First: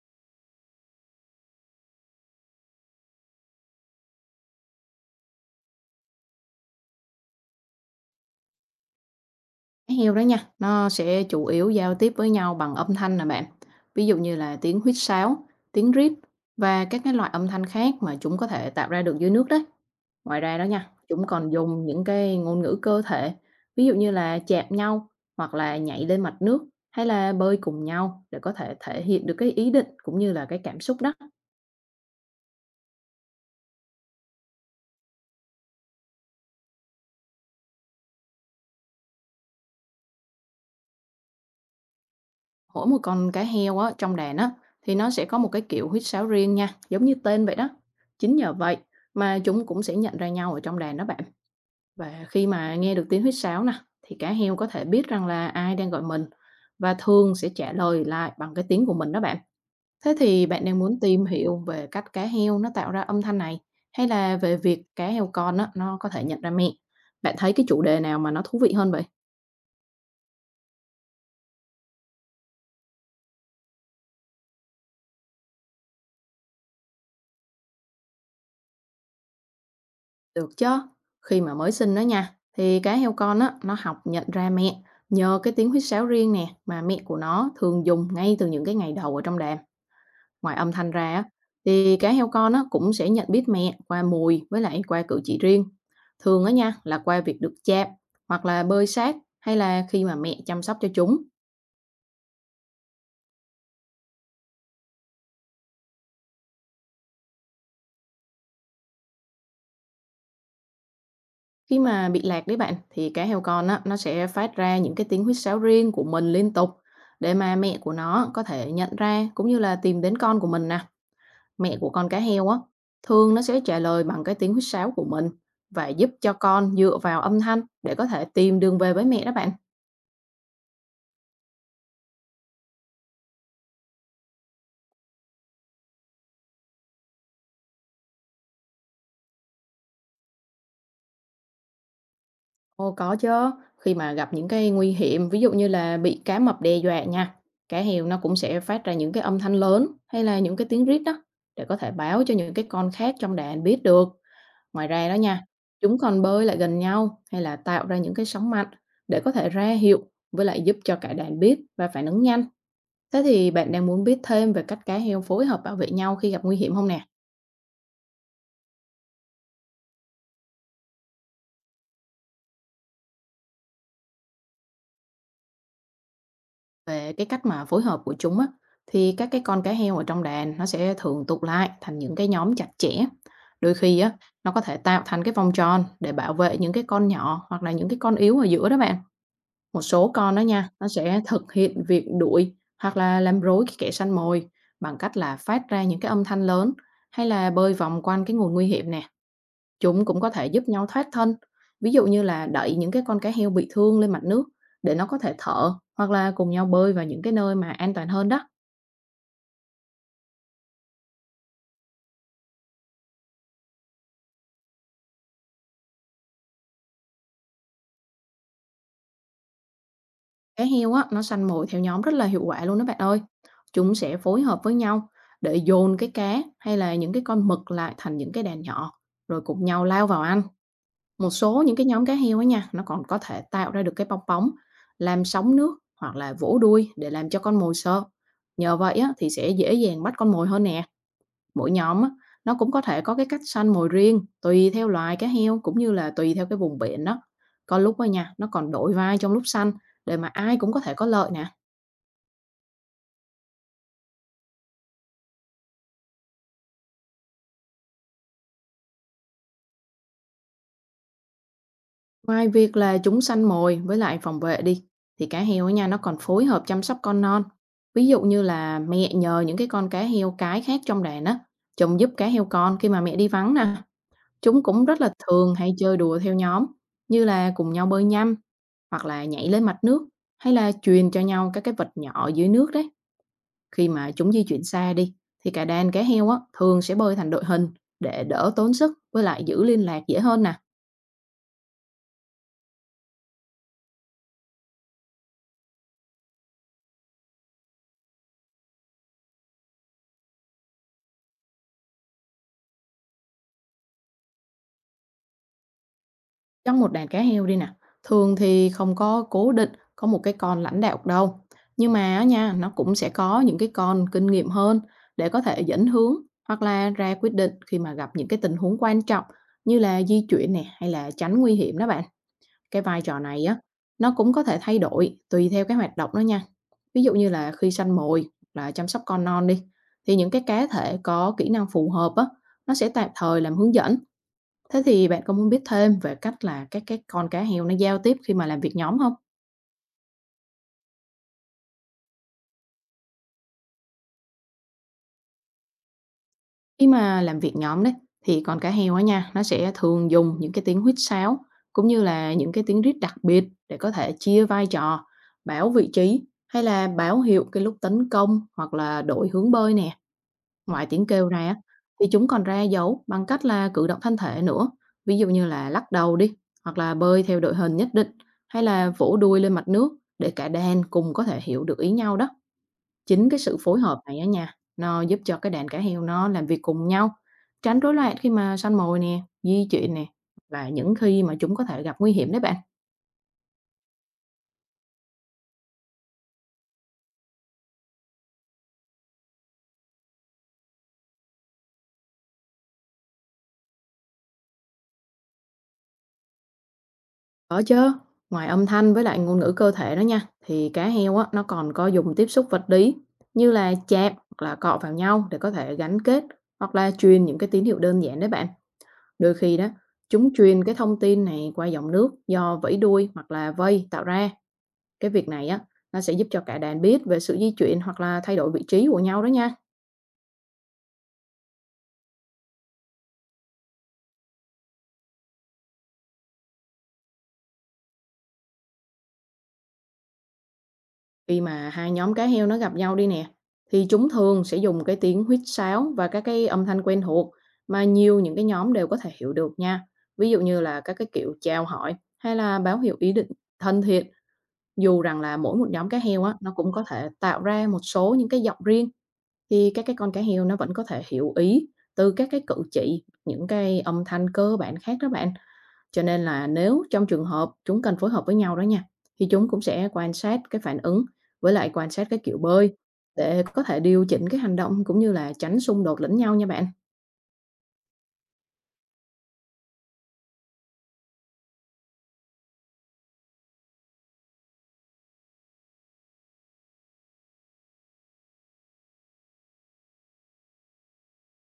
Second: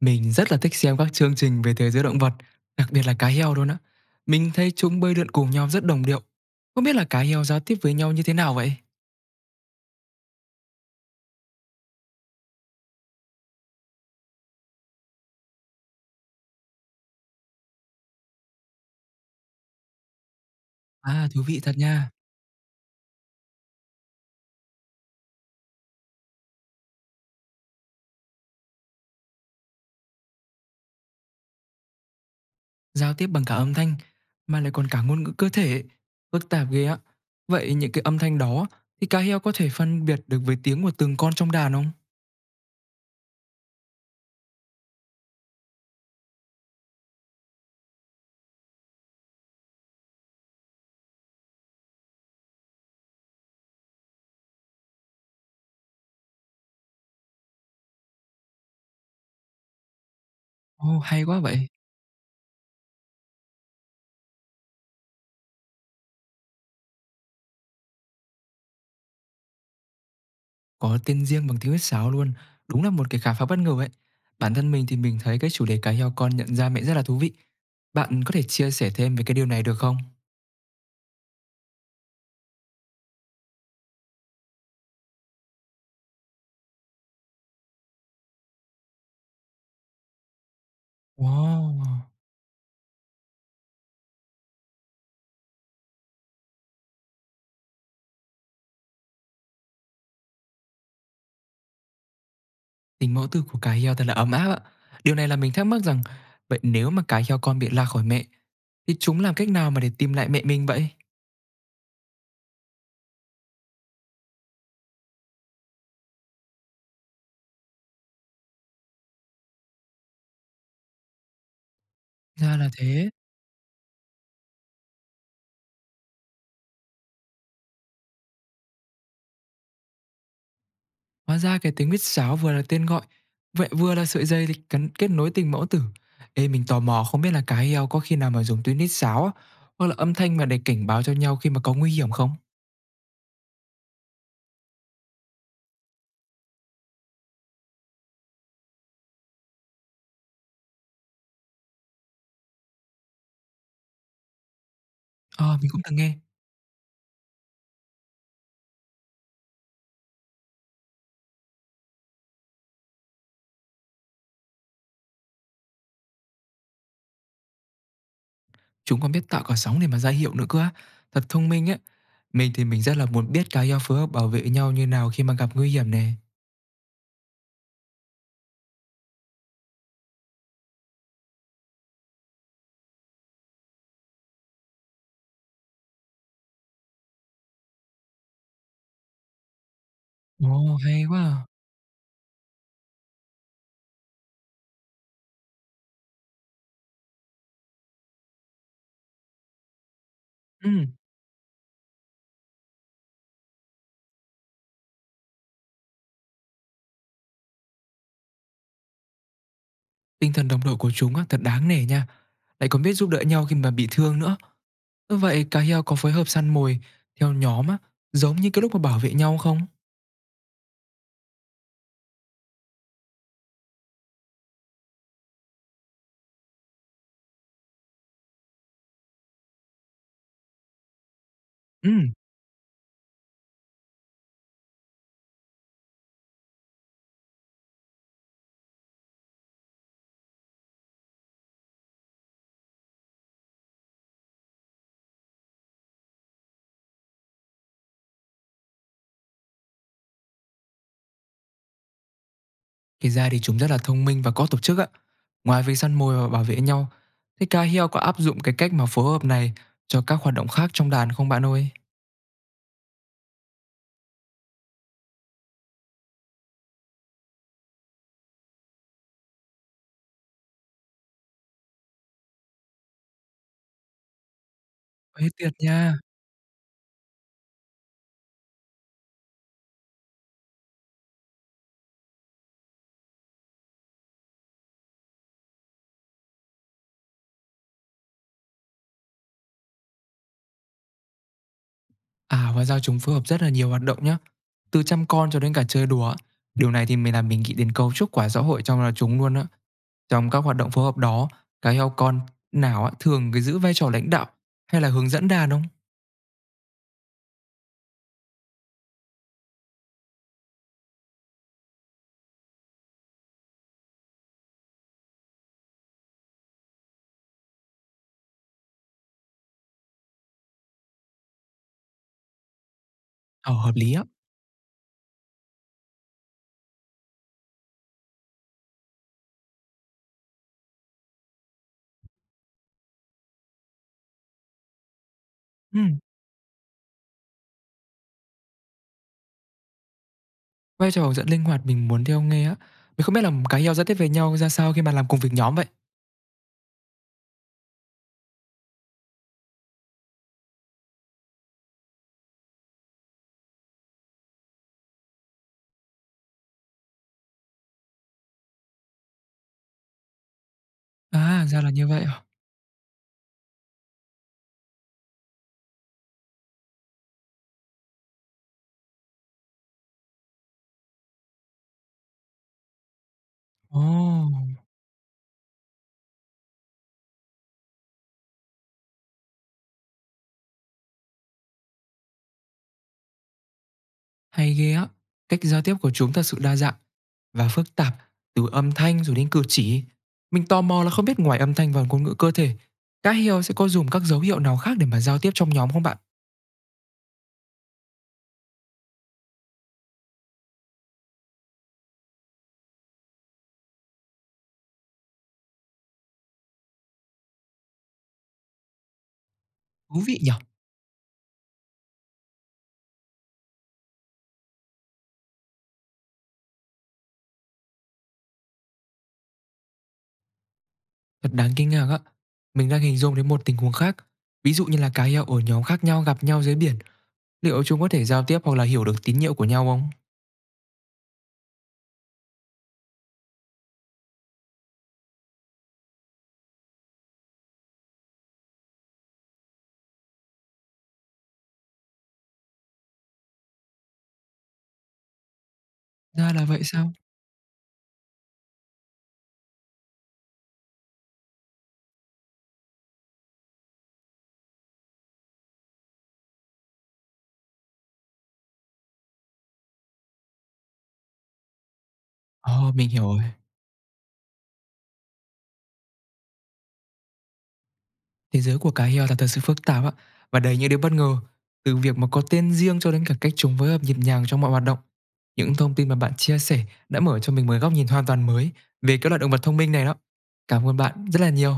Mình rất là thích xem các chương trình về thế giới động vật, đặc biệt là cá heo luôn á. Mình thấy chúng bơi lượn cùng nhau rất đồng điệu. Không biết là cá heo giao tiếp với nhau như thế nào vậy? Heo đó nha, nó sẽ chủ yếu giao tiếp với nhau bằng âm thanh nè bạn. Ví dụ như là tiếng huýt sáo, tiếng rít và các cái loại âm thanh khác mà chúng có thể tạo ra được dưới nước đấy. Ngoài ra đó nha, chúng À, thú còn vị thật dùng những nha. cái ngôn ngữ cơ thể, ví dụ như là chạm nhau hoặc là nhảy lên mặt nước hay là bơi cùng nhau để có thể thể hiện được cái ý định cũng như là cái cảm xúc đó. Giao tiếp bằng cả âm thanh, mà lại còn cả ngôn ngữ cơ thể. Phức tạp ghê á. Vậy những cái âm thanh đó thì cá heo có thể phân biệt được với tiếng của từng con trong đàn không? Mỗi một con cá heo á, trong đàn á, thì nó sẽ có một cái kiểu huýt sáo riêng nha, giống như tên vậy đó. Chính nhờ vậy mà chúng cũng sẽ nhận ra nhau ở trong đàn đó bạn. Và khi mà nghe được tiếng huýt sáo nè, thì cá heo có thể biết rằng là ai đang gọi mình và thường sẽ trả lời lại bằng cái tiếng của mình đó bạn. Thế thì bạn đang Ồ, muốn hay tìm quá vậy. hiểu về cách cá heo nó tạo ra âm thanh này, hay là về việc cá heo con á, nó có thể nhận ra mẹ. Bạn thấy cái chủ đề nào mà nó thú vị hơn vậy? Có tên riêng bằng tiếng huyết sáo luôn, đúng là một cái khám phá bất ngờ ấy. Bản thân mình thấy cái chủ đề cá heo con nhận ra mẹ rất là thú vị. Bạn có thể chia sẻ thêm về cái điều này được không? Được chứ, khi mà mới sinh đó nha, thì cá heo con á, nó học nhận ra mẹ nhờ cái tiếng huýt sáo riêng nè mà mẹ của nó thường dùng ngay từ những cái ngày đầu ở trong đàn. Ngoài âm thanh ra á, thì Wow, cá heo con á, cũng sẽ nhận biết mẹ qua mùi với lại qua cử chỉ riêng. Thường á nha là qua việc được chạm hoặc là bơi sát hay là khi mà mẹ chăm sóc cho chúng. tính mẫu tử của cá heo thật là ấm áp ạ. Điều này mình thắc mắc rằng, vậy nếu mà cá heo con bị lạc khỏi mẹ, thì chúng làm cách nào mà để tìm lại mẹ mình vậy? Khi mà bị lạc đấy bạn, thì cá heo con á, nó sẽ phát ra những cái tiếng huýt sáo riêng của mình liên tục để mà mẹ của nó có thể nhận ra cũng như là tìm đến con của mình nè. Mẹ của con cá heo Ra á, là thế. thường nó sẽ trả lời bằng cái tiếng huýt sáo của mình và giúp cho con dựa vào âm thanh để có thể tìm đường về với mẹ đó bạn. Hóa ra cái tiếng huýt sáo vừa là tên gọi, vậy vừa là sợi dây cắn kết nối tình mẫu tử. Ê, mình tò mò không biết là cá heo có khi nào mà dùng tiếng huýt sáo á, hoặc là âm thanh mà để cảnh báo cho nhau khi mà có nguy hiểm không? Ồ có chứ, khi mà gặp những cái nguy hiểm, ví dụ như là bị cá mập đe dọa nha, cá heo nó cũng sẽ phát ra những cái âm thanh lớn hay là những cái tiếng rít đó để có thể báo cho những cái con khác trong đàn biết được. Ngoài ra đó nha, Ờ, mình cũng từng chúng nghe. còn bơi lại gần nhau hay là tạo ra những cái sóng mạnh để có thể ra hiệu với lại giúp cho cả đàn biết và phản ứng nhanh. Thế thì bạn đang muốn biết thêm về cách cá heo phối hợp bảo vệ nhau khi gặp nguy hiểm không nè? Chúng còn biết tạo cả sóng để mà ra hiệu nữa cơ á. Thật thông minh á. Mình rất là muốn biết cá heo phối hợp bảo vệ nhau như nào khi mà gặp nguy hiểm này. Về cái cách mà phối hợp của chúng á, thì các cái con cá heo ở trong đàn nó sẽ thường tụ lại thành những cái nhóm chặt chẽ. Đôi khi á, nó có thể tạo thành cái vòng tròn để bảo vệ những cái con nhỏ hoặc là những cái con yếu ở giữa đó bạn. Một số con đó nha, Ồ, nó hay quá sẽ à. thực hiện việc đuổi hoặc là làm rối cái kẻ săn mồi bằng cách là phát ra những cái âm thanh lớn hay là bơi vòng quanh cái nguồn nguy hiểm nè. Chúng cũng có thể giúp Ừ. nhau thoát thân, ví dụ như là đẩy những cái con cá heo bị thương lên mặt nước để nó có thể thở, hoặc là cùng nhau bơi vào những cái nơi mà an toàn hơn đó. Tinh thần đồng đội của chúng á, thật đáng nể nha, lại còn biết giúp đỡ nhau khi mà bị thương nữa. Ơ, vậy cá heo có phối hợp săn mồi theo nhóm á, giống như cái lúc mà bảo vệ nhau không? Cá heo á, nó săn mồi theo nhóm rất là hiệu quả luôn đó bạn ơi. Chúng sẽ phối hợp với nhau để dồn cái cá hay là những cái con mực lại thành những cái đàn nhỏ, rồi cùng nhau lao vào ăn. Một số những cái Ừ, nhóm cá heo ấy nha, nó còn có thể tạo ra được cái bong bóng, làm sóng nước hoặc là vỗ đuôi để làm cho con mồi sợ. Nhờ vậy á, thì sẽ dễ dàng bắt con mồi hơn nè. Mỗi nhóm á, nó cũng có thể có cái cách săn mồi riêng, tùy theo loài cá heo cũng như là tùy theo cái vùng biển đó. Có lúc á nha, nó còn đổi vai trong lúc săn để mà ai cũng có thể có lợi nè. kể ra thì chúng rất là thông minh và có tổ chức ạ. Ngoài việc săn mồi và bảo vệ nhau, thế cá heo có áp dụng cái cách mà phối hợp này cho các hoạt động khác trong đàn không bạn ơi? Ngoài việc là chúng săn mồi với lại phòng vệ đi, thì cá heo á nha nó còn phối hợp chăm sóc con non. Ví dụ như là mẹ nhờ những cái con cá heo cái khác trong đàn á, chồng giúp cá heo con khi mà mẹ đi vắng nè. Chúng cũng rất là Ê, tuyệt thường hay nha! chơi đùa theo nhóm, như là cùng nhau bơi nhăm hoặc là nhảy lên mặt nước hay là truyền cho nhau các cái vật nhỏ dưới nước đấy. Khi mà chúng di chuyển xa đi, thì cả đàn cá heo á, thường sẽ bơi thành đội hình để đỡ tốn sức với lại giữ liên lạc dễ hơn nè. À, hóa ra chúng phối hợp rất là nhiều hoạt động nhá, từ chăm con cho đến cả chơi đùa. Điều này thì mình nghĩ đến cấu trúc quả xã hội trong là chúng luôn á. Trong các hoạt động phối hợp đó, cá heo con nào á thường cái giữ vai trò lãnh đạo hay là hướng dẫn đàn không? Trong một đàn cá heo đi nè, thường thì không có cố định có một cái con lãnh đạo đâu. Nhưng mà á nha, nó cũng sẽ có những cái con kinh nghiệm hơn để có thể dẫn hướng hoặc là ra quyết định khi mà gặp những cái tình huống quan trọng, như là di chuyển nè hay là tránh nguy hiểm đó bạn. Cái vai trò này Ờ, á, hợp lý á. nó cũng có thể thay đổi tùy theo cái hoạt động đó nha. Ví dụ như là khi săn mồi, hoặc là chăm sóc con non đi, thì những cái cá thể có kỹ năng phù hợp á, nó sẽ tạm thời làm hướng dẫn. Thế thì bạn có muốn biết Ừm, thêm về cách là các cái con cá heo nó giao tiếp khi mà làm việc nhóm không? Vai trò hướng dẫn linh hoạt mình muốn theo nghe á. Mình không biết là cá heo giao tiếp với nhau ra sao khi mà làm cùng việc nhóm vậy? Khi mà làm việc nhóm đấy, thì con cá heo á nha, nó sẽ thường dùng những cái tiếng huýt sáo, cũng như là những cái tiếng rít đặc biệt để có thể chia vai trò, báo vị trí hay là báo hiệu cái lúc tấn công hoặc là đổi hướng bơi nè. Ngoài tiếng kêu À, ra ra là như vậy thì à? chúng còn ra dấu bằng cách là cử động thân thể nữa, ví dụ như là lắc đầu đi, hoặc là bơi theo đội hình nhất định, hay là vỗ đuôi lên mặt nước để cả đàn cùng có thể hiểu được ý nhau đó. Chính cái sự Ồ, phối hợp này á nha, nó giúp cho cái đàn cá heo nó làm việc cùng nhau, tránh rối loạn khi mà săn mồi nè, di chuyển nè, và những khi mà chúng có thể gặp nguy hiểm đấy bạn. hay ghê á. Cách giao tiếp của chúng thật sự đa dạng và phức tạp, từ âm thanh rồi đến cử chỉ. Mình tò mò là không biết ngoài âm thanh và ngôn ngữ cơ thể, cá heo sẽ có dùng các dấu hiệu nào khác để mà giao tiếp trong nhóm không bạn? Có chứ, ngoài âm thanh với lại ngôn ngữ cơ thể đó nha, thì cá heo á, nó còn có dùng tiếp xúc vật lý như là chạm hoặc là cọ vào nhau để có thể gắn kết hoặc là truyền những cái tín hiệu đơn giản đấy bạn. Đôi khi đó, Thú vị nhỉ? chúng truyền cái thông tin này qua dòng nước do vẫy đuôi hoặc là vây tạo ra. Cái việc này á, nó sẽ giúp cho cả đàn biết về sự di chuyển hoặc là thay đổi vị trí của nhau đó nha. Thật đáng kinh ngạc á. Mình đang hình dung đến một tình huống khác. Ví dụ như là cá heo ở nhóm khác nhau gặp nhau dưới biển, liệu chúng có thể giao tiếp hoặc là hiểu được tín hiệu của nhau không? Khi mà hai nhóm cá heo nó gặp nhau đi nè, thì chúng thường sẽ dùng cái tiếng huýt sáo và các cái âm thanh quen thuộc mà nhiều những cái nhóm đều có thể hiểu được nha. Ví dụ như là các cái kiểu chào hỏi hay là báo hiệu ý định thân thiện, dù rằng là mỗi một nhóm cá heo Ra á, là nó vậy cũng có sao? thể tạo ra một số những cái giọng riêng, thì các cái con cá heo nó vẫn có thể hiểu ý từ các cái cử chỉ, những cái âm thanh cơ bản khác đó bạn. Cho nên là nếu trong trường hợp chúng cần phối hợp với nhau đó nha, thì chúng cũng sẽ quan sát cái phản ứng với lại quan sát cái kiểu Ồ, bơi mình hiểu rồi. để có thể điều chỉnh cái hành động cũng như là tránh xung đột lẫn nhau nha bạn. Thế giới của cá heo là thật sự phức tạp á và đầy những điều bất ngờ, từ việc mà có tên riêng cho đến cả cách chúng phối hợp nhịp nhàng trong mọi hoạt động. Những thông tin mà bạn chia sẻ đã mở cho mình một góc nhìn hoàn toàn mới về các loại động vật thông minh này đó. Cảm ơn bạn rất là nhiều.